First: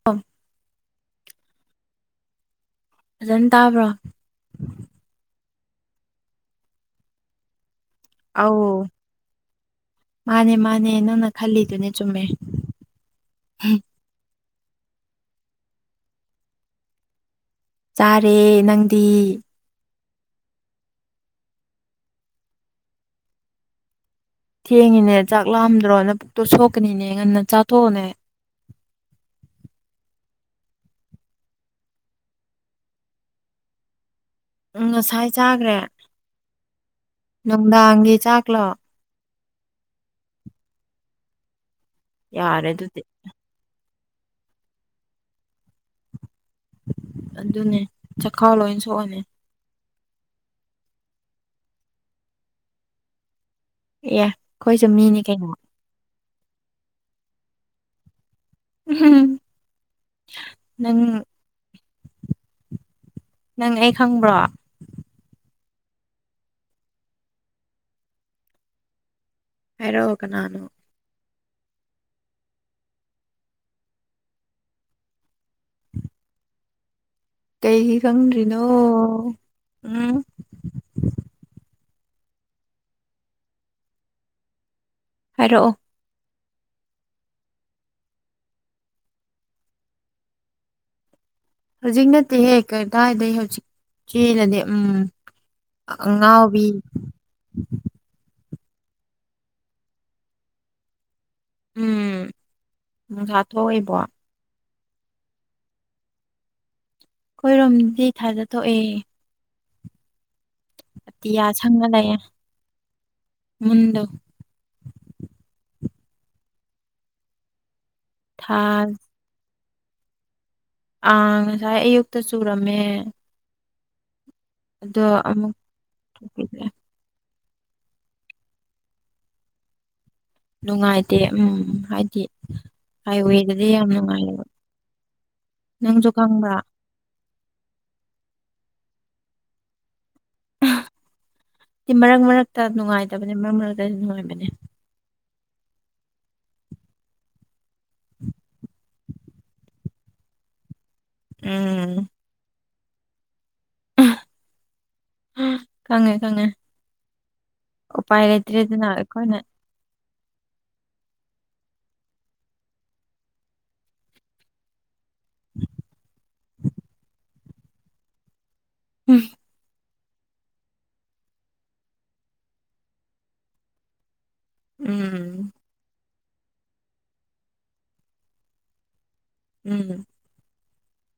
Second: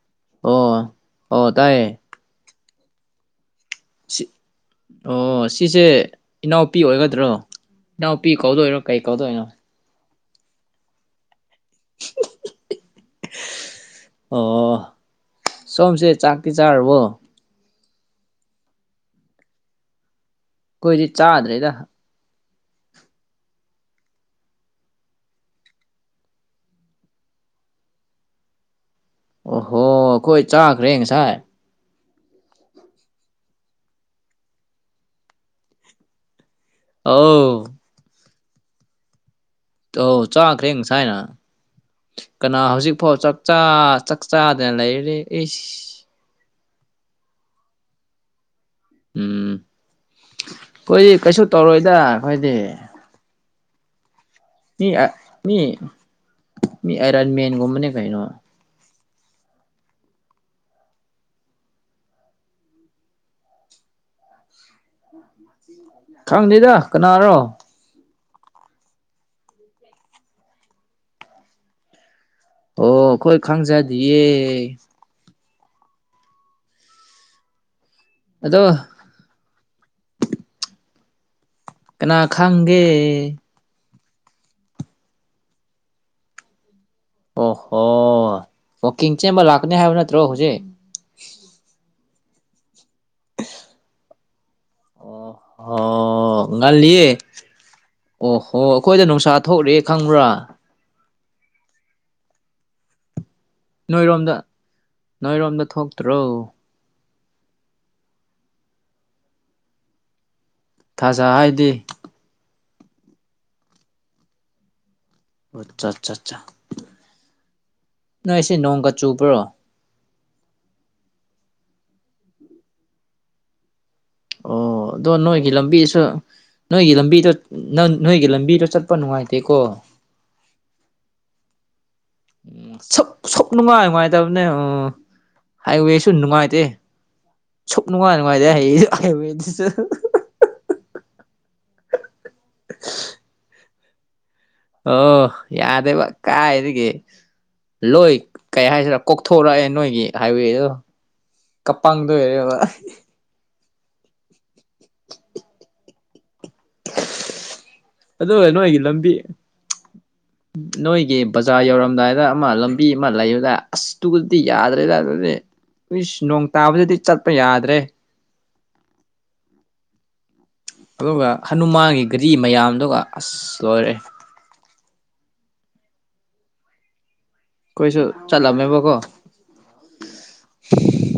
[unintelligible] ꯑꯣ ꯑꯣ ꯇꯥꯏꯌꯦ ꯐꯖꯅ ꯇꯥꯕ꯭ꯔꯣ [unintelligible] ꯑꯣ ꯁꯤꯁꯦ ꯏꯅꯥꯎꯄꯤ ꯑꯣꯏꯒꯗ꯭ꯔꯣ ꯏꯅꯥꯎ ꯄꯤ ꯀꯧꯗꯣꯏꯔꯣ ꯑꯧ ꯀꯩ ꯀꯧꯗꯣꯏꯅꯣ ꯃꯥꯅꯦ ꯃꯥꯅꯦ ꯅꯪꯅ ꯈꯜꯂꯤꯗꯨꯅꯦ ꯆꯨꯝꯃꯦ ꯑꯣ ꯁꯣꯝꯁꯦ ꯆꯥꯛꯇꯤ ꯆꯥꯔꯕꯣ ꯆꯥꯔꯦ ꯅꯪꯗꯤ ꯑꯩꯈꯣꯏꯗꯤ ꯆꯥꯗ꯭ꯔꯤꯗ ꯊꯦꯡꯉꯤꯅꯦ ꯆꯥꯛ ꯂꯥꯑꯝꯗ꯭ꯔꯣ ꯅ ꯄꯨꯛꯇꯣ ꯁꯣꯛꯀꯅꯤꯅꯦ ꯉꯟꯅ ꯆꯥꯊꯣꯛꯑꯣꯅꯦ ꯑꯣꯍꯣ ꯑꯩꯈꯣꯏ ꯆꯥꯈ꯭ꯔꯦ ꯉꯁꯥꯏ ꯎꯝ ꯉꯁꯥꯏ ꯆꯥꯈ꯭ꯔꯦ ꯑꯧ ꯅꯨꯝꯗꯥꯡꯒꯤ ꯆꯥꯛꯂꯣ ꯑꯧ ꯆꯥꯈ꯭ꯔꯦ ꯉꯁꯥꯏꯅ ꯀꯅꯥ ꯌꯥꯔꯦ ꯍꯧꯖꯤꯛ ꯑꯗꯨꯗꯤ ꯐꯥꯎ ꯆꯥꯛ ꯆꯥ ꯆꯥꯛ ꯆꯥꯗꯅ ꯂꯩꯔꯗꯤ ꯏꯁ ꯑꯗꯨꯅꯦ ꯆꯈꯥꯎ ꯂꯣꯏ ꯁꯣꯛꯑꯅꯤ ꯎꯝ ꯑꯩꯈꯣꯏꯗꯤ ꯀꯩꯁꯨ ꯇꯧꯔꯣꯏꯗ ꯑꯩꯈꯣꯏꯗꯤ ꯑꯦ ꯃꯤ ꯑ ꯃꯤꯅꯤ ꯀꯩꯅꯣ ꯃꯤ ꯃꯤ ꯑꯥꯏꯔꯟ ꯃꯦꯟꯒꯨꯝꯕꯅꯦ ꯀꯩꯅꯣ ꯎꯝ [unintelligible] ꯅꯪ ꯅꯪ ꯑꯩ ꯈꯪꯕ꯭ꯔꯣ [unintelligible] ꯈꯪꯗꯦꯗ ꯀꯅꯥꯔꯣ ꯍꯥꯏꯔꯛꯑꯣ ꯀꯅꯥꯅꯣ ꯑꯣ ꯑꯩꯈꯣꯏ ꯈꯪꯖꯗꯤꯌꯦ ꯀꯩꯒꯤ ꯈꯪꯗ꯭ꯔꯤꯅꯣ ꯑꯗꯣ ꯎꯝ ꯀꯅꯥ ꯈꯡꯒꯦ ꯍꯥꯏꯔꯛꯑꯣ ꯑꯣꯍꯣ ꯋꯥꯀꯤꯡ ꯆꯦꯟꯕ ꯂꯥꯛꯀꯅꯤ ꯍꯥꯏꯕ ꯅꯠꯇ꯭ꯔꯣ ꯍꯧꯖꯤꯛ ꯍꯧꯖꯤꯛ ꯅꯠꯇꯦꯍꯦ ꯀꯩꯗꯥꯏꯗꯩ ꯍꯧꯖꯤꯛ ꯆꯦꯜꯂꯗꯤ ꯎꯝ ꯑꯣꯍꯣ ꯑꯉꯥꯎꯕꯤ ꯉꯜꯂꯤꯌꯦ ꯑꯣꯍꯣ ꯑꯩꯈꯣꯏꯗ ꯅꯨꯡꯁꯥ ꯊꯣꯛꯔꯤꯌꯦ ꯈꯪꯕ꯭ꯔꯥ ꯎꯝ [unintelligible] ꯅꯣꯏꯔꯣꯝꯗ ꯅꯣꯏꯔꯣꯝꯗ ꯊꯣꯛꯇ꯭ꯔꯣ ꯑꯩꯈꯣꯏꯔꯣꯝꯗꯤ ꯊꯥꯖ ꯊꯣꯛꯑꯦ ꯊꯥꯖ ꯑꯇꯤꯌꯥ ꯍꯥꯏꯗꯤ ꯁꯪꯉ ꯂꯩꯌꯦ ꯃꯨꯟꯗꯣ ꯑꯣ ꯑꯠꯆꯥ ꯆꯥ ꯆꯥ ꯅꯣꯏꯉꯁꯤ ꯊꯥ ꯅꯣꯡꯒ ꯆꯨꯕ꯭ꯔꯣ ꯑꯥ ꯉꯁꯥꯏ ꯑꯌꯨꯛꯇ ꯆꯨꯔꯝꯃꯦ ꯑꯣ ꯑꯗꯣ ꯅꯣꯏꯒꯤ ꯂꯝꯕꯤꯁꯨ ꯊꯣꯛꯈꯤꯗ꯭ꯔꯦ ꯅꯣꯏꯒꯤ ꯂꯝꯕꯤꯗꯣ ꯅꯪ ꯅꯣꯏꯒꯤ ꯂꯝꯕꯤꯗꯣ ꯆꯠꯄ ꯅꯨꯡꯉꯥꯏꯇꯦꯀꯣ ꯅꯨꯡꯉꯥꯏꯇꯦ ꯎꯝ ꯍꯥꯏꯗꯤ ꯁꯨꯛ ꯁꯨꯛ ꯍꯥꯏꯋꯦꯗꯗꯤ ꯅꯨꯡꯉꯥꯏ ꯌꯥꯝ ꯅꯨꯡꯉꯥꯏꯇꯕꯅꯦ ꯅꯨꯡꯉꯥꯏꯌꯦꯕ ꯑꯣ ꯍꯥꯏꯋꯦꯁꯨ ꯅꯪꯁꯨ ꯈꯪꯕ꯭ꯔꯥ ꯅꯨꯡꯉꯥꯏꯇꯦ ꯁꯨꯛ ꯅꯨꯡꯉꯥꯏ ꯅꯨꯡꯉꯥꯏꯇꯦ [unintelligible] ꯍꯥꯏꯋꯦꯗꯨꯁꯨ [unintelligible] ꯃꯔꯛ ꯃꯔꯛꯇ ꯅꯨꯡꯉꯥꯏꯇꯕꯅꯦ ꯃꯔꯛ ꯃꯔꯛꯇ ꯅꯨꯡꯉꯥꯏꯕꯅꯦ ꯑꯣ ꯌꯥꯗꯦꯕ ꯀꯥꯏꯗꯒꯤ ꯂꯣꯏ ꯀꯩ ꯍꯥꯏꯁꯤꯔꯥ ꯀꯣꯛꯊꯣꯔꯛꯑꯦ ꯅꯣꯏꯒꯤ ꯍꯥꯏꯋꯦꯗꯣ ꯑꯝ [unintelligible] [inaudible] ꯈꯪꯉꯦ ꯈꯪꯉꯦ [unintelligible] ꯎꯄꯥꯏ ꯑꯗꯨ ꯅꯣꯏꯒꯤ ꯂꯩꯇ꯭ꯔꯦꯗꯅ ꯂꯝꯕꯤ ꯑꯩꯈꯣꯏꯅ ꯅꯣꯏꯒꯤ ꯕꯖꯥꯔ ꯌꯧꯔꯝꯗꯥꯏꯗ ꯑꯃ ꯂꯝꯕꯤ ꯑꯃ ꯂꯩꯕꯗꯥꯏ ꯑꯁ ꯇꯨꯗꯤ ꯌꯥꯗ꯭ꯔꯦꯗ ꯔꯦ ꯑꯩꯁ ꯅꯣꯡ ꯇꯥꯕꯗꯗꯤ ꯆꯠꯄ ꯌꯥꯗ꯭ꯔꯦ ꯎꯝ ꯑꯗꯨꯒ ꯍꯅꯨꯃꯥꯟꯒꯤ ꯒꯥꯔꯤ ꯃꯌꯥꯝꯗꯨꯒ ꯑꯁ ꯂꯣꯏꯔꯦ ꯎꯝ ꯑꯩꯈꯣꯏꯁꯨ ꯆꯠꯂꯝꯃꯦꯕꯀꯣ ꯎꯝ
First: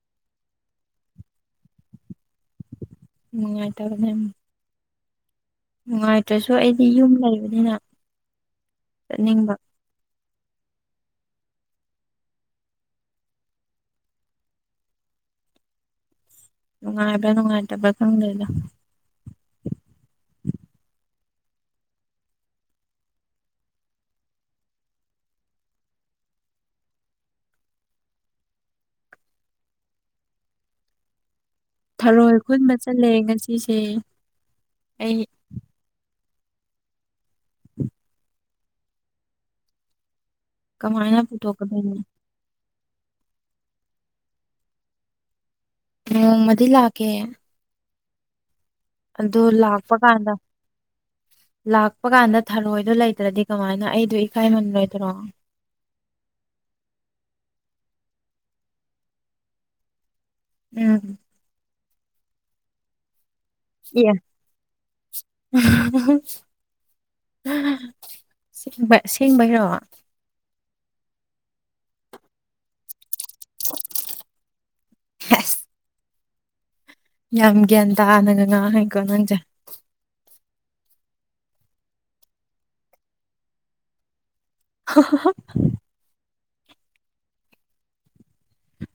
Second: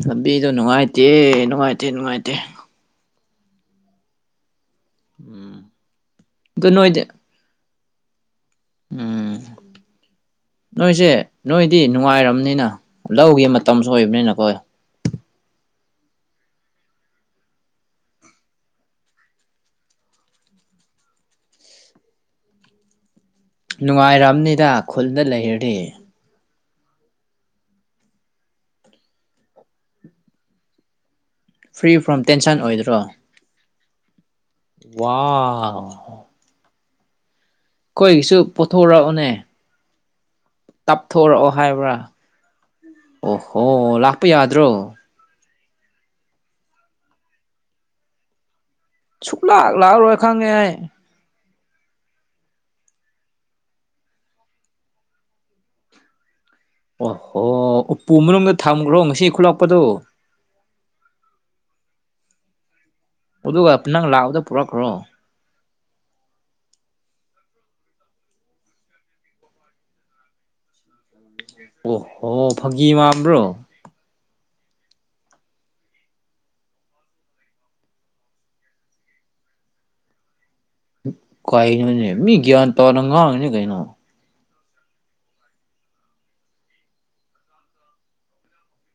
ꯂꯝꯕꯤꯗꯣ ꯅꯨꯡꯉꯥꯏꯇꯦ ꯅꯨꯡꯉꯥꯏꯇꯦ ꯅꯨꯡꯉꯥꯏꯇꯦ ꯅꯨꯡꯉꯥꯏꯇꯕꯅꯦ ꯎꯝ ꯎꯝ ꯅꯨꯡꯉꯥꯏꯇ꯭ꯔꯁꯨ ꯑꯗꯨ ꯑꯩꯗꯤ ꯅꯣꯏꯗꯤ ꯌꯨꯝ ꯂꯩꯕꯅꯤꯅ ꯎꯝ ꯆꯠꯅꯤꯡꯕ ꯅꯣꯏꯁꯦ ꯅꯣꯏꯗꯤ ꯅꯨꯡꯉꯥꯏꯔꯝꯅꯤꯅ ꯂꯧꯒꯤ ꯃꯇꯝꯁꯨ ꯑꯣꯏꯕꯅꯤꯅꯀꯣ ꯅꯨꯡꯉꯥꯏꯕꯔꯥ ꯅꯨꯡꯉꯥꯏꯇꯕꯔꯥ ꯈꯪꯗꯦꯗꯥ ꯅꯨꯡꯉꯥꯏꯔꯝꯅꯤꯗꯥ ꯈꯨꯜꯗ ꯂꯩꯔꯗꯤ ꯐ꯭ꯔꯤ ꯐ꯭ꯔꯣꯝ ꯊꯔꯣꯏ ꯇꯦꯟꯁꯟ ꯈꯨꯟꯕ ꯑꯣꯏꯗ꯭ꯔꯣ ꯆꯠꯂꯦ ꯉꯁꯤꯁꯦ ꯑꯩ ꯋꯥꯎ ꯑꯩꯈꯣꯏꯒꯤꯁꯨ ꯄꯣꯊꯣꯔꯛꯑꯣꯅꯦ ꯀꯃꯥꯏꯅ ꯇꯥꯞꯊꯣꯔꯛꯑꯣ ꯍꯥꯏꯕ꯭ꯔꯥ ꯄꯨꯊꯣꯛꯀꯗꯣꯏꯅꯣ ꯑꯣꯍꯣ ꯂꯥꯛꯄ ꯌꯥꯗ꯭ꯔꯣ ꯅꯣꯡꯃꯗꯤ ꯂꯥꯛꯀꯦ ꯑꯗꯨ ꯁꯨꯛꯂꯥꯛ ꯂꯥꯛꯄ ꯂꯥꯛꯑꯔꯣꯏ ꯀꯥꯟꯗ ꯈꯪꯉꯦ ꯑꯩ ꯂꯥꯛꯄ ꯀꯥꯟꯗ ꯊꯔꯣꯏꯗꯣ ꯂꯩꯇ꯭ꯔꯗꯤ ꯀꯃꯥꯏꯅ ꯑꯩꯗꯣ ꯏꯀꯥꯏ ꯅꯪꯂꯣꯏꯗꯔꯣ ꯑꯣꯍꯣ ꯎꯄꯨ ꯃꯅꯨꯡꯗ ꯊꯝꯈ꯭ꯔꯣ ꯉꯁꯤ ꯈꯨꯜꯂꯛꯄꯗꯣ ꯎꯝ ꯑꯗꯨꯒ ꯅꯪ ꯂꯥꯛꯕꯗ ꯄꯨꯔꯛꯈ꯭ꯔꯣ ꯑꯁꯦꯡꯕ ꯑꯁꯦꯡꯕꯩꯔꯣ ꯑꯣ ꯍꯣ ꯐꯥꯒꯤ ꯃꯥꯟꯕꯔꯣ ꯍ [unintelligible] ꯌꯥꯝ ꯒ꯭ꯌꯥꯟ ꯇꯥꯅꯒ ꯉꯥꯡꯉꯤꯀꯣ ꯅꯪꯁꯦ ꯀꯩꯅꯣꯅꯦ ꯃꯤ ꯒꯌ꯭ꯥꯟ ꯇꯥꯅ ꯉꯥꯡꯉꯤꯅꯦ ꯀꯩꯅꯣ ꯍ [unintelligible]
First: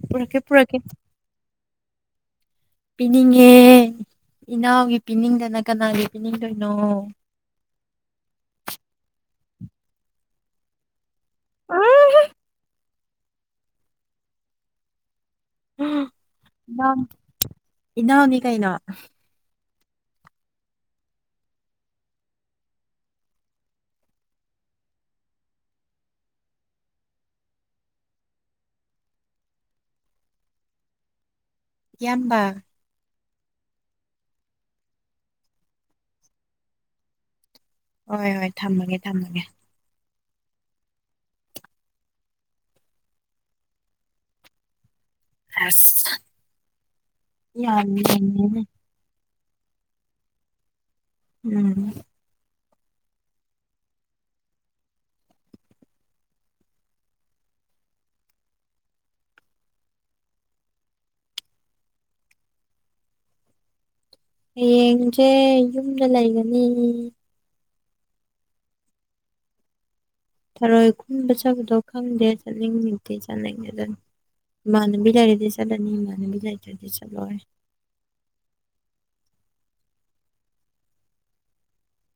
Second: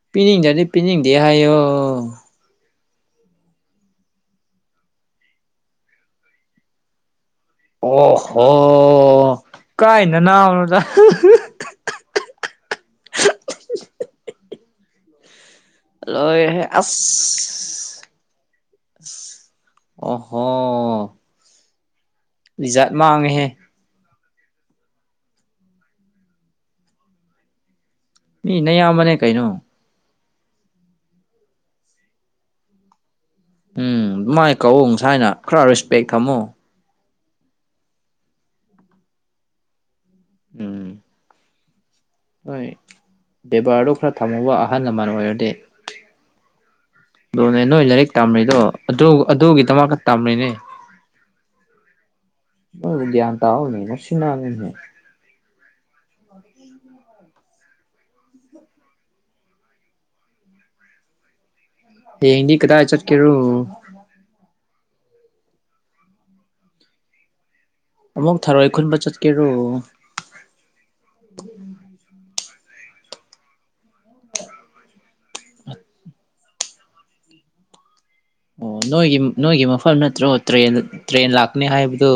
ꯄꯨꯔꯛꯀꯦ ꯄꯤꯅꯤꯡꯗꯗꯤ ꯄꯨꯔꯛꯀꯦ ꯄꯤꯅꯤꯡꯗꯦ ꯍꯥꯏꯌꯣ ꯄꯤꯅꯤꯡꯉꯦ ꯏꯅꯥꯎꯒꯤ ꯄꯤꯅꯤꯡꯗꯅ ꯀꯅꯥꯒꯤ ꯄꯤꯅꯤꯡꯗꯣꯏꯅꯣ ꯑꯣꯍꯣ ꯀꯥꯏ ꯅꯅꯥꯎꯅꯣꯗꯥ ꯑ [unintelligible] ꯂꯣꯏꯔꯦꯍꯦ ꯑꯁ ꯏꯅꯥꯎ ꯏꯅꯥꯎꯅꯤ ꯀꯩꯅꯣ ꯑꯣꯍꯣ ꯏꯖꯠ ꯃꯥꯡꯉꯦꯍꯦ ꯃꯤ ꯅꯌꯥꯝꯕꯅꯦ ꯀꯩꯅꯣ ꯏꯌꯥꯝꯕ ꯎꯝ ꯃꯥꯏ ꯀꯧꯋꯧ ꯉꯁꯥꯏꯅ ꯈꯔ ꯔꯦꯁꯄꯦꯛ ꯊꯝꯃꯣ ꯍꯣꯏ ꯍꯣꯏ ꯊꯝꯃꯒꯦ ꯊꯝꯃꯒꯦ ꯎꯝ ꯍꯣꯏ ꯕꯦꯕꯥꯔꯗꯣ ꯈꯔ ꯊꯝꯃꯨꯕ ꯑꯍꯜ ꯂꯃꯟ ꯑꯣꯏꯔꯗꯤ ꯑꯁ ꯑꯗꯨꯅꯦ ꯅꯣꯏ ꯌꯥꯝ ꯂꯥꯏꯔꯤꯛ ꯇꯝꯔꯤꯗꯣ ꯌꯦꯡꯉꯦꯅꯦ ꯑꯗꯨ ꯑꯗꯨꯒꯤꯗꯃꯛꯇ ꯇꯝꯔꯤꯅꯦ ꯎꯝ ꯅꯣꯏꯕꯨ ꯒꯌ꯭ꯥꯟ ꯇꯥꯑꯣꯅꯦ ꯉꯥꯎꯁꯤꯟꯅꯅꯨꯅꯦ [inaudible] [inaudible] ꯍꯌꯦꯡꯗꯤ ꯀꯗꯥꯏ ꯆꯠꯀꯦꯔꯣ ꯍꯌꯦꯡꯁꯦ ꯌꯨꯝꯗ ꯂꯩꯒꯅꯤ ꯑꯃꯨꯛ ꯊꯥꯔꯣꯏ ꯈꯨꯟꯕ ꯆꯠꯀꯦꯔꯣ ꯊꯔꯣꯏ ꯈꯨꯟꯕ ꯆꯥꯕꯗꯣ ꯈꯪꯗꯦ ꯆꯠꯅꯤꯡꯉꯗꯤ ꯆꯠꯅꯤꯡꯉꯦꯗꯅ ꯏꯃꯥꯟꯅꯕꯤ ꯂꯩꯔꯗꯤ ꯆꯠꯂꯅꯤ ꯏꯃꯥꯟꯅꯕꯤ ꯂꯩꯇ꯭ꯔꯗꯤ ꯆꯠꯂꯣꯏ ꯑꯣ ꯅꯣꯏꯒꯤ ꯅꯣꯏꯒꯤ ꯃꯐꯝ ꯅꯠꯇ꯭ꯔꯣ ꯇ꯭ꯔꯦꯟ ꯇ꯭ꯔꯦꯟ ꯂꯥꯛꯀꯅꯤ ꯍꯥꯏꯕꯗꯨ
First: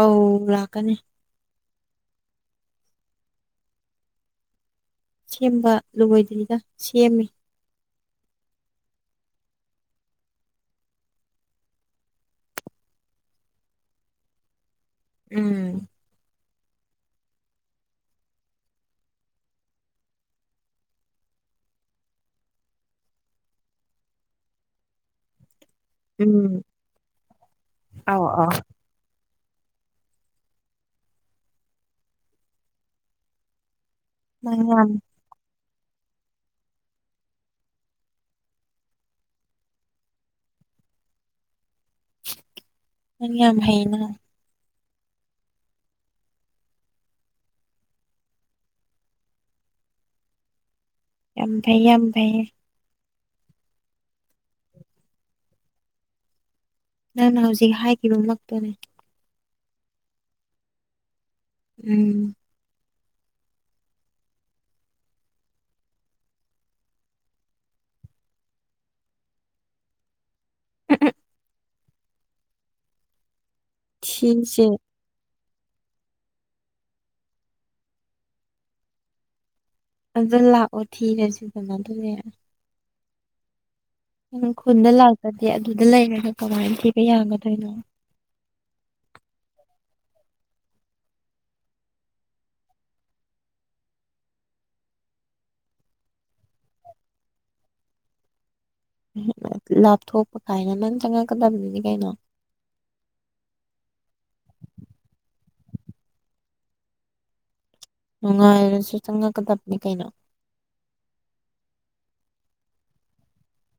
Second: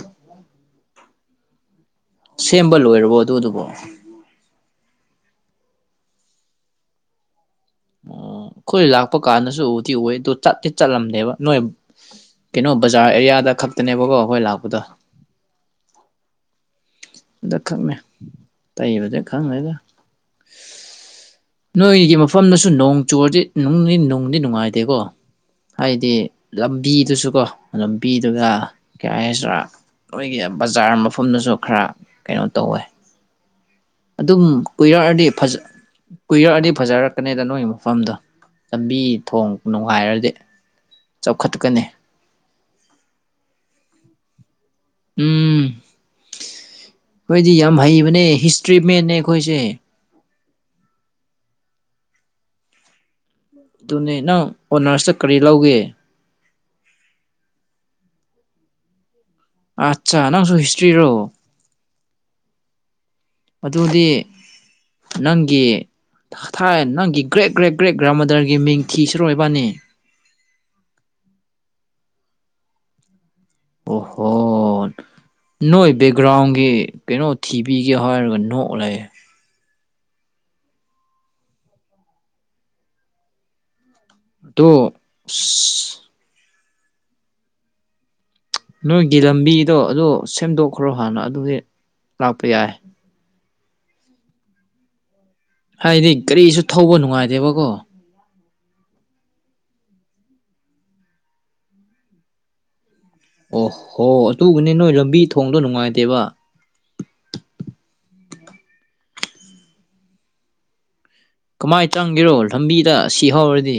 ꯑꯧ ꯂꯥꯛꯀꯅꯤ ꯁꯦꯝꯕ ꯂꯣꯏꯔꯕꯣ ꯑꯗꯨꯗꯨꯕꯣ ꯁꯦꯝꯕ ꯂꯣꯏꯗ꯭ꯔꯤꯗ ꯁꯦꯝꯃꯤ ꯑꯣ ꯑꯩꯈꯣꯏ ꯂꯥꯛꯄ ꯀꯥꯟꯗꯁꯨ ꯎꯗꯤ ꯎꯏ ꯑꯗꯨ ꯆꯠꯇꯤ ꯆꯠꯂꯝꯗꯦꯕ ꯅꯣꯏ ꯀꯩꯅꯣ ꯕꯖꯥꯔ ꯑꯦꯔꯤꯌꯥꯗ ꯈꯛꯇꯅꯦꯕꯀꯣ ꯑꯩꯈꯣꯏ ꯂꯥꯛꯄꯗꯣ ꯎꯝ ꯑꯗ ꯈꯪꯛꯅꯦ ꯇꯩꯕꯨꯗꯤ ꯈꯪꯗꯦꯗ ꯅꯣꯏꯒꯤ ꯃꯐꯝꯗꯁꯨ ꯅꯣꯡ ꯆꯨꯔꯗꯤ ꯅꯨꯡꯗꯤ ꯅꯨꯡꯗꯤ ꯅꯨꯡꯉꯥꯏꯇꯦꯀꯣ ꯍꯥꯏꯗꯤ ꯎꯝ ꯂꯝꯕꯤꯗꯨꯁꯨꯀꯣ ꯑꯧ ꯂꯝꯕꯤꯗꯨꯒ ꯑꯧ ꯀꯩ ꯍꯥꯏꯁꯤꯔꯥ ꯑꯣꯏꯒꯤ ꯕꯖꯥꯔ ꯃꯐꯝꯗꯨꯁꯨ ꯈꯔ ꯀꯩꯅꯣ ꯇꯧꯋꯦ ꯑꯗꯨꯝ ꯅꯪ ꯌꯥꯝ ꯀꯨꯏꯔꯛꯑꯗꯤ ꯐꯖ ꯀꯨꯏꯔꯛꯑꯗꯤ ꯐꯖꯔꯛꯀꯅꯤꯗ ꯅꯣꯏꯒꯤ ꯃꯐꯝꯗꯣ ꯂꯝꯕꯤ ꯊꯣꯡ ꯅꯨꯡꯉꯥꯏꯔꯗꯤ ꯆꯥꯎꯈꯠꯀꯅꯤ ꯅꯪ ꯌꯥꯝ ꯍꯩꯅ ꯎꯝ ꯑꯩꯈꯣꯏꯗꯤ ꯌꯥꯝ ꯍꯩꯕꯅꯦ ꯍꯤꯁꯇ꯭ꯔꯤ ꯃꯦꯟꯅꯦ ꯑꯩꯈꯣꯏꯁꯦ ꯌꯥꯝ ꯐꯩ ꯌꯥꯝ ꯐꯩꯌꯦ ꯑꯗꯨꯅꯦ ꯅꯪ ꯑꯣꯅꯔꯁꯇ ꯀꯔꯤ ꯂꯧꯒꯦ ꯅꯪꯅ ꯍꯧꯖꯤꯛ ꯍꯥꯏꯈꯤꯕꯃꯛꯇꯨꯅꯦ ꯑꯆꯥ ꯅꯪꯁꯨ ꯍꯤꯁꯇ꯭ꯔꯤꯔꯣ ꯎꯝ ꯑꯗꯨꯗꯤ ꯅꯪꯒꯤ ꯊꯥ ꯊꯥꯏ ꯅꯪꯒꯤ ꯒ꯭ꯔꯦꯠ ꯒ꯭ꯔꯦꯠ ꯒ꯭ꯔꯦꯠ ꯒ꯭ꯔꯥꯃꯥꯗꯔꯒꯤ ꯃꯤꯡ ꯊꯤꯁꯤꯔꯣ ꯏꯕꯥꯅꯤ [unintelligible] ꯑꯣ ꯍꯣ ꯊꯤꯁꯦ ꯅꯣꯏ ꯕꯦꯛꯒ꯭ꯔꯥꯎꯟꯒꯤ ꯀꯩꯅꯣ ꯊꯤꯕꯤꯒꯦ ꯍꯥꯏꯔꯒ ꯅꯣꯛ ꯂꯩ ꯑꯗ ꯂꯥꯛꯑꯣ ꯊꯤꯔꯁꯤꯗꯅ ꯑꯗꯨꯅꯦ ꯎꯝ ꯈꯨꯟꯗ ꯑꯗꯣ ꯂꯥꯛꯇ꯭ꯔꯗꯤ ꯑꯗꯨꯗ ꯑꯁ ꯂꯩꯔꯒ ꯀꯃꯥꯏꯅ ꯊꯤꯕ ꯌꯥꯒꯗꯣꯏꯅꯣ ꯅꯣꯏꯒꯤ ꯂꯝꯕꯤꯗꯣ ꯑꯗꯣ ꯁꯦꯝꯗꯣꯛꯈ꯭ꯔꯣ ꯍꯥꯟꯅ ꯑꯗꯨꯗꯤ ꯂꯥꯛꯄ ꯌꯥꯏ ꯍꯥꯏꯗꯤ ꯒꯔꯤꯁꯨ ꯊꯧꯕ ꯅꯨꯡꯉꯥꯏꯇꯦꯕꯀꯣ [unintelligible] ꯂꯥꯞꯊꯣꯛꯄ ꯀꯥꯏꯅ ꯅꯪ ꯆꯪꯉꯛꯀꯗꯕꯗꯨꯗꯤ ꯀꯩꯅꯣ ꯑꯣꯍꯣ ꯑꯗꯨꯕꯨꯅꯦ ꯅꯣꯏ ꯂꯝꯕꯤ ꯊꯣꯡꯗꯣ ꯅꯨꯡꯉꯥꯏꯇꯦꯕ ꯅꯨꯡꯉꯥꯏꯔꯁꯨ ꯆꯪꯉꯛꯀꯗꯕꯅꯤ ꯀꯩꯅꯣ ꯀꯃꯥꯏꯟ ꯆꯪꯒꯦꯔꯣ ꯂꯝꯕꯤꯗ ꯁꯤꯍꯧꯔꯗꯤ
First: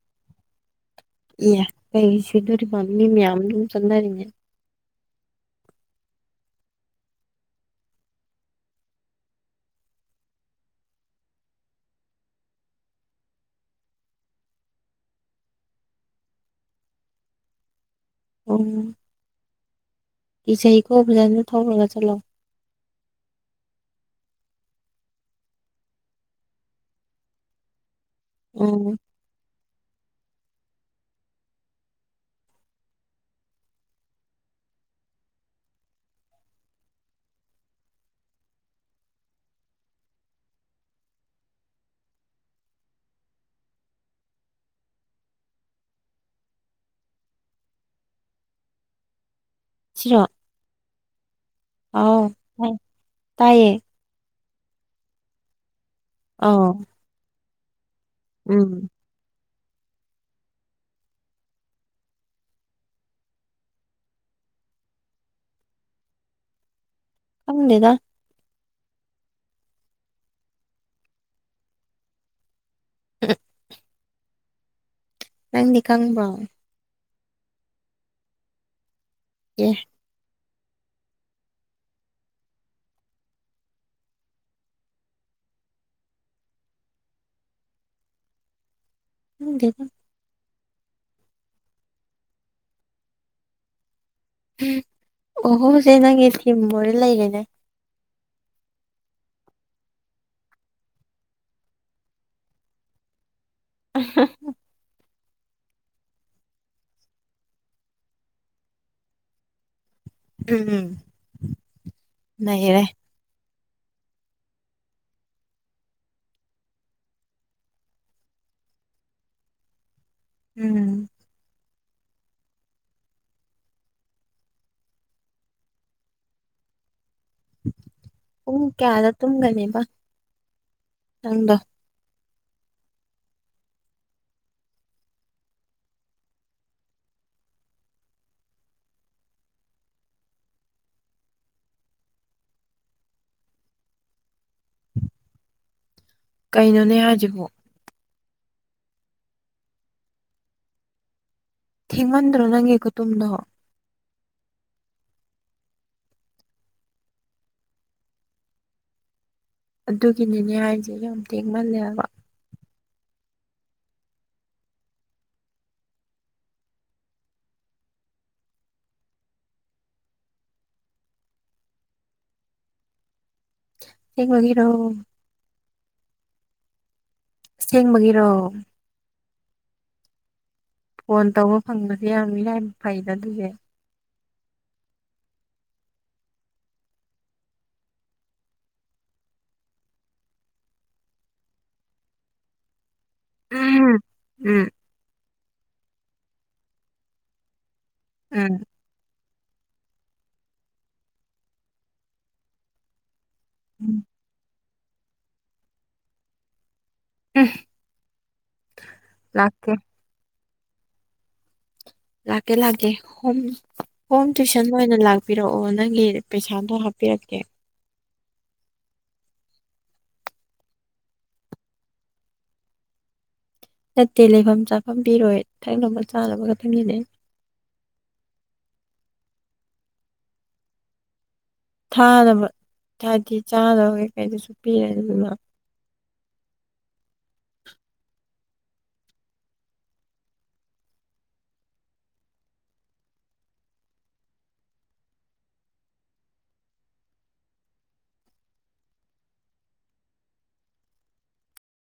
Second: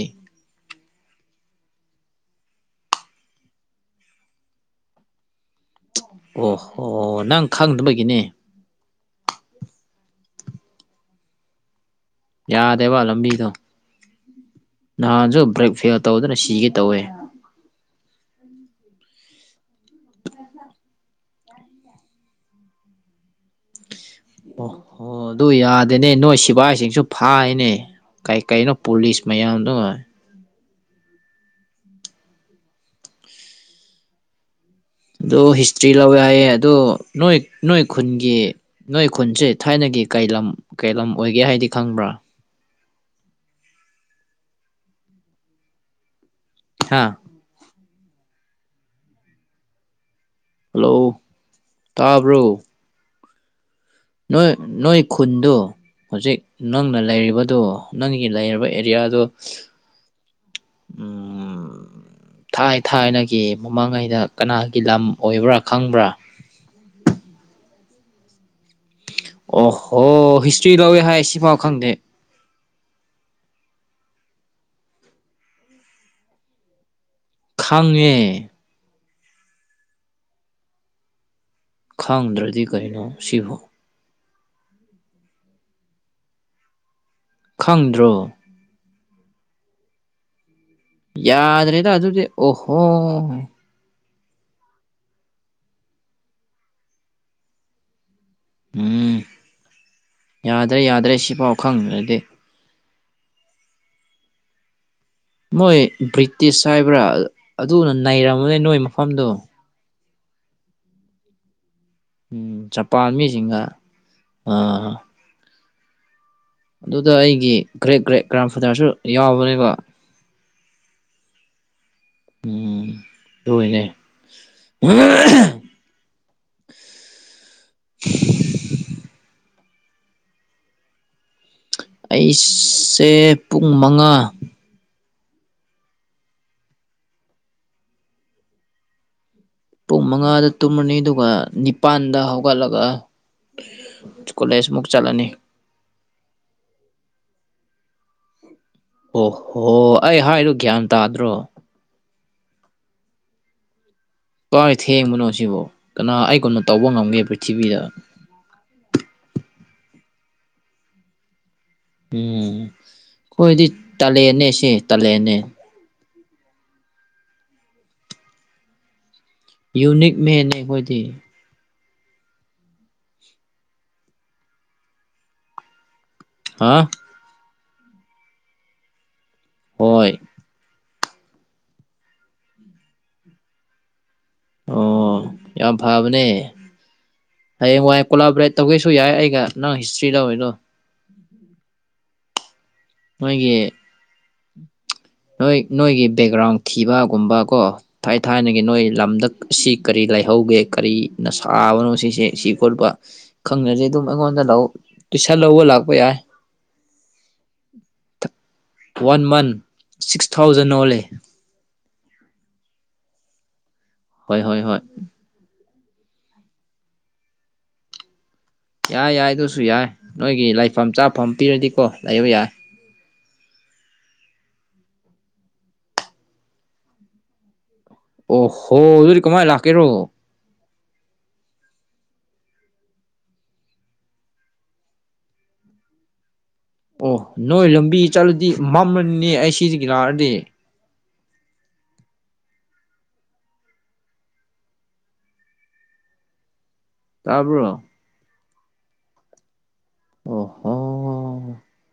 ꯑꯦ ꯀꯩꯒꯤ ꯁꯤꯗꯣꯔꯤꯕ ꯃꯤ ꯃꯌꯥꯝꯁꯨ ꯆꯠꯅꯔꯤꯅꯦ ꯑꯣ ꯍꯣ ꯅꯪ ꯈꯪꯗꯕꯒꯤꯅꯦ ꯌꯥꯗꯦꯕ ꯂꯝꯕꯤꯗꯣ ꯅꯍꯥꯟꯁꯨ ꯕ꯭ꯔꯦꯛ ꯐꯦꯜ ꯇꯧꯗꯅ ꯁꯤꯒꯦ ꯇꯧꯋꯦ ꯑꯣ ꯀꯤꯖꯩꯀꯣ ꯐꯖꯅ ꯊꯧꯔꯒ ꯆꯠꯂꯣ ꯑꯣ ꯍꯣ ꯑꯗꯨ ꯌꯥꯗꯦꯅꯦ ꯅꯣꯏ ꯁꯤꯕꯥꯥꯏꯁꯤꯡꯁꯨ ꯐꯥꯏꯅꯦ ꯀꯩ ꯀꯩꯅꯣ ꯎꯝ ꯄꯨꯂꯤꯁ ꯃꯌꯥꯝꯗꯣ ꯑꯗꯣ ꯍꯤꯁꯇ꯭ꯔꯤ ꯂꯧꯋꯦ ꯍꯥꯏꯌꯦ ꯑꯗꯣ ꯅꯣꯏ ꯅꯣꯏ ꯈꯨꯟꯒꯤ ꯅꯣꯏ ꯈꯨꯟꯁꯦ ꯊꯥꯏꯅꯒꯤ ꯀꯩ ꯂꯝ ꯀꯩ ꯂꯝ ꯑꯣꯏꯒꯦ ꯍꯥꯏꯗꯤ ꯈꯪꯕ꯭ꯔꯥ ꯍꯥꯥ ꯁꯤꯔꯣ ꯍꯜꯂꯣ ꯑꯥꯎ ꯇꯥꯕ꯭ꯔꯣ [unintelligible] ꯇꯥꯏꯌꯦ ꯅꯣꯏ ꯅꯣꯏ ꯈꯨꯟꯗꯨ ꯍꯧꯖꯤꯛ ꯑꯥꯎ ꯅꯪꯅ ꯂꯩꯔꯤꯕꯗꯨ ꯅꯪꯒꯤ ꯂꯩꯔꯕ ꯎꯝ ꯑꯦꯔꯤꯌꯥꯗꯣ ꯎꯝ ꯊꯥꯏ ꯊꯥꯏꯅꯒꯤ ꯃꯃꯥꯡꯉꯩꯗ ꯀꯅꯥꯒꯤ ꯂꯝ ꯑꯣꯏꯕ꯭ꯔꯥ ꯈꯪꯕ꯭ꯔꯥ ꯈꯪꯗꯦꯗ ꯑꯣꯍꯣ ꯍꯤꯁꯇ꯭ꯔꯤ ꯂꯧꯋꯦ ꯍꯥꯏ ꯁꯤꯐꯥꯎ ꯈꯪꯗꯦ ꯍꯨꯝ ꯅꯪꯗꯤ ꯈꯪꯕ꯭ꯔꯣ ꯈꯪꯉꯦ ꯌꯦ ꯈꯪꯗ꯭ꯔꯗꯤ ꯀꯩꯅꯣ ꯁꯤꯕꯣ ꯈꯪꯗ꯭ꯔꯣ ꯈꯪꯗꯦꯗ ꯌꯥꯗ꯭ꯔꯦꯗ ꯑꯗꯨꯗꯤ ꯑꯣꯍꯣ ꯎꯝ ꯑꯣꯍꯣꯁꯦ ꯅꯪꯒꯤ ꯊꯤꯝ ꯃꯣꯔ ꯂꯩꯔꯦꯅꯦ ꯎꯝ ꯌꯥꯗ꯭ꯔꯦ ꯌꯥꯗ꯭ꯔꯦ ꯁꯤꯐꯥꯎ ꯈꯪꯗ꯭ꯔꯗꯤ ꯑꯍꯥ ꯃꯣꯏ ꯕ꯭ꯔꯤꯇꯤꯁ ꯍꯥꯏꯕ꯭ꯔꯥ ꯑꯗꯨꯅ ꯅꯩꯔꯝꯕꯗꯩ ꯅꯣꯏ ꯃꯐꯝꯗꯣ ꯎꯝ ꯂꯩꯔꯦ ꯖꯄꯥꯟ ꯃꯤꯁꯤꯡꯅ ꯑꯥ ꯑꯗꯨꯗ ꯑꯩꯒꯤ ꯒ꯭ꯔꯦꯠ ꯒ꯭ꯔꯦꯠ ꯒ꯭ꯔꯥꯝ ꯐꯥꯗ꯭ꯔꯁꯨ ꯌꯥꯎꯕꯅꯦꯕ ꯎꯝ ꯎꯝ ꯂꯣꯏꯔꯦ ꯄꯨꯡ ꯀꯌꯥꯗ ꯇꯨꯝꯒꯅꯦꯕ ꯅꯪꯗꯣ ꯑꯩꯁꯦ ꯄꯨꯡ ꯃꯪꯉꯥ ꯄꯨꯡ ꯃꯪꯉꯥꯗ ꯇꯨꯝꯃꯅꯤ ꯑꯗꯨꯒ ꯅꯤꯄꯥꯥꯟꯗ ꯍꯧꯒꯠꯂꯒ ꯀꯣꯂꯦꯖꯃꯨꯛ ꯆꯠꯂꯅꯤ ꯀꯩꯅꯣꯅꯦ ꯍꯥꯏꯁꯤꯕꯣ ꯑꯣꯍꯣ ꯑꯩ ꯍꯥꯏꯗꫭ ꯒ꯭ꯌꯥꯟ ꯇꯥꯗ꯭ꯔꯣ ꯊꯦꯡꯃꯟꯗ꯭ꯔꯣ ꯅꯪꯒꯤ ꯈꯨꯇꯨꯝꯗꯣ ꯀꯥꯏ ꯊꯦꯡꯕꯅꯣ ꯁꯤꯕꯣ ꯀꯅꯥ ꯑꯩ ꯀꯣꯟꯅ ꯇꯧꯕ ꯉꯝꯒꯦ ꯄ꯭ꯔꯤꯊꯤꯕꯤꯗ ꯑꯗꯨꯒꯤꯅꯤꯅꯦ ꯍꯥꯏꯁꯦ ꯌꯥꯝ ꯊꯦꯡꯃꯜꯂꯦ ꯍꯥꯏꯕ ꯎꯝ ꯑꯩꯈꯣꯏꯗꯤ ꯇꯥꯂꯦꯅꯦ ꯁꯤ ꯇꯥꯂꯦꯅꯦ ꯌꯨꯅꯤꯛ ꯃꯦꯟꯅꯦ ꯑꯩꯈꯣꯏꯗꯤ ꯑꯁꯦꯡꯕꯒꯤꯔꫭ ꯍꯥꯥ ꯑꯁꯦꯡꯕꯒꯤꯔꯣ ꯍꯣꯏ ꯐꯣꯟ ꯇꯧꯕ ꯐꯪꯕꯗꯤ ꯌꯥꯝꯅ ꯏꯔꯥꯏꯕꯛ ꯐꯩꯗ ꯑꯗꯨꯒꯤ ꯑꯣ ꯌꯥꯝ ꯐꯕꯅꯦ ꯍꯌꯦꯡꯋꯥꯏ ꯀꯣꯂꯥꯕꯣꯔꯦꯠ ꯇꯧꯒꯦꯁꯨ ꯌꯥꯏ ꯑꯩꯒ ꯅꯪ ꯍꯤꯁꯇ꯭ꯔꯤ ꯂꯧꯔꯤꯗꯣ ꯅꫭꯏꯒꯤ ꯎꯝ ꯎꯝ ꯅꯣꯏ ꯅꯣꯏꯒꯤ ꯕꯦꯛꯒ꯭ꯔꯥꯎꯟ ꯊꯤꯕꯒꯨꯝꯕ ꯀꯣ ꯊꯥꯏ ꯎꯝ ꯊꯥꯏꯅꯒꯤ ꯅꯣꯏ ꯂꯝꯗ ꯁꯤ ꯀꯔꯤ ꯂꯩꯥꯏꯍꯧꯒꯦ ꯀꯔꯤꯅ ꯁꯥꯕꯅꯣ ꯁꯤꯁꯦ ꯁꯤ ꯈꯣꯠꯄ ꯈꯪꯗꯔꯗꯤ ꯎꯝ ꯑꯗꯨꯝ ꯑꯩꯉꯣꯟꯗ ꯂꯥꯛꯑꫭ ꯇꯨꯁꯟ ꯂꯧꯕ ꯂꯥꯛꯄ ꯌꯥꯏ ꯎꯝ ꯋꯥꯟ ꯃꯟ ꯂꯥꯛꯀꯦ ꯁꯤꯛꯁ ꯊꯥꯎꯖꯟ ꯑꯣꯡꯂꯤ ꯂꯥꯛꯀꯦ ꯂꯥꯛꯀꯦ ꯍꯣꯝ ꯍꯣꯏ ꯍꯣꯏ ꯍꫭꯝꯇꯌꯨꯁꯟ ꯍꯣꯏ ꯑꯣꯏꯅ ꯂꯥꯛ ꯄꯤꯔꯛꯑꯣ ꯅꯪꯒꯤ ꯄꯩꯁꯥꯗꯣ ꯍꯥꯞꯄꯤꯔꯛꯀꯦ ꯌꯥꯏ ꯌꯥꯏ ꯑꯗꯨꯁꯨ ꯌꯥꯏ ꯅꯣꯏꯒꯤ ꯂꯩꯐꯝ ꯆꯥꯐꯝ ꯄꯤꯔꯗꯤꯀꯣ ꯂꯩꯕ ꯌꯥꯏ ꯅꯠꯇꯦ ꯂꯩꯐꯝ ꯆꯥꯐꯝ ꯄꯤꯔꯣꯏ ꯊꯛꯅꯕ ꯆꯥꯅꯕ ꯈꯛꯇꯪꯒꯤꯅꯦ ꯑꯣꯍꯣ ꯑꯗꯨꯗꯤ ꯀꯃꯥꯏ ꯂꯥꯛꯀꯦꯔꯣ ꯊꯥꯅꯕ ꯍꯥꯏꯗꯤ ꯆꯥꯅꯕ ꯀꯩꯀꯩꯗꯨꯁꯨ ꯄꯤꯔꯅꯤ ꯑꯗꯨꯅ ꯑꯣ ꯅꯣꯏ ꯂꯝꯕꯤ ꯆꯠꯂꯗꯤ ꯃꯝꯃꯅꯤꯅꯦ ꯑꯩ ꯁꯤꯖꯤꯒꯤ ꯂꯥꯛꯑꯗꯤ ꯇꯥꯕ꯭ꯔꯣ ꯑꯣ ꯍꯣ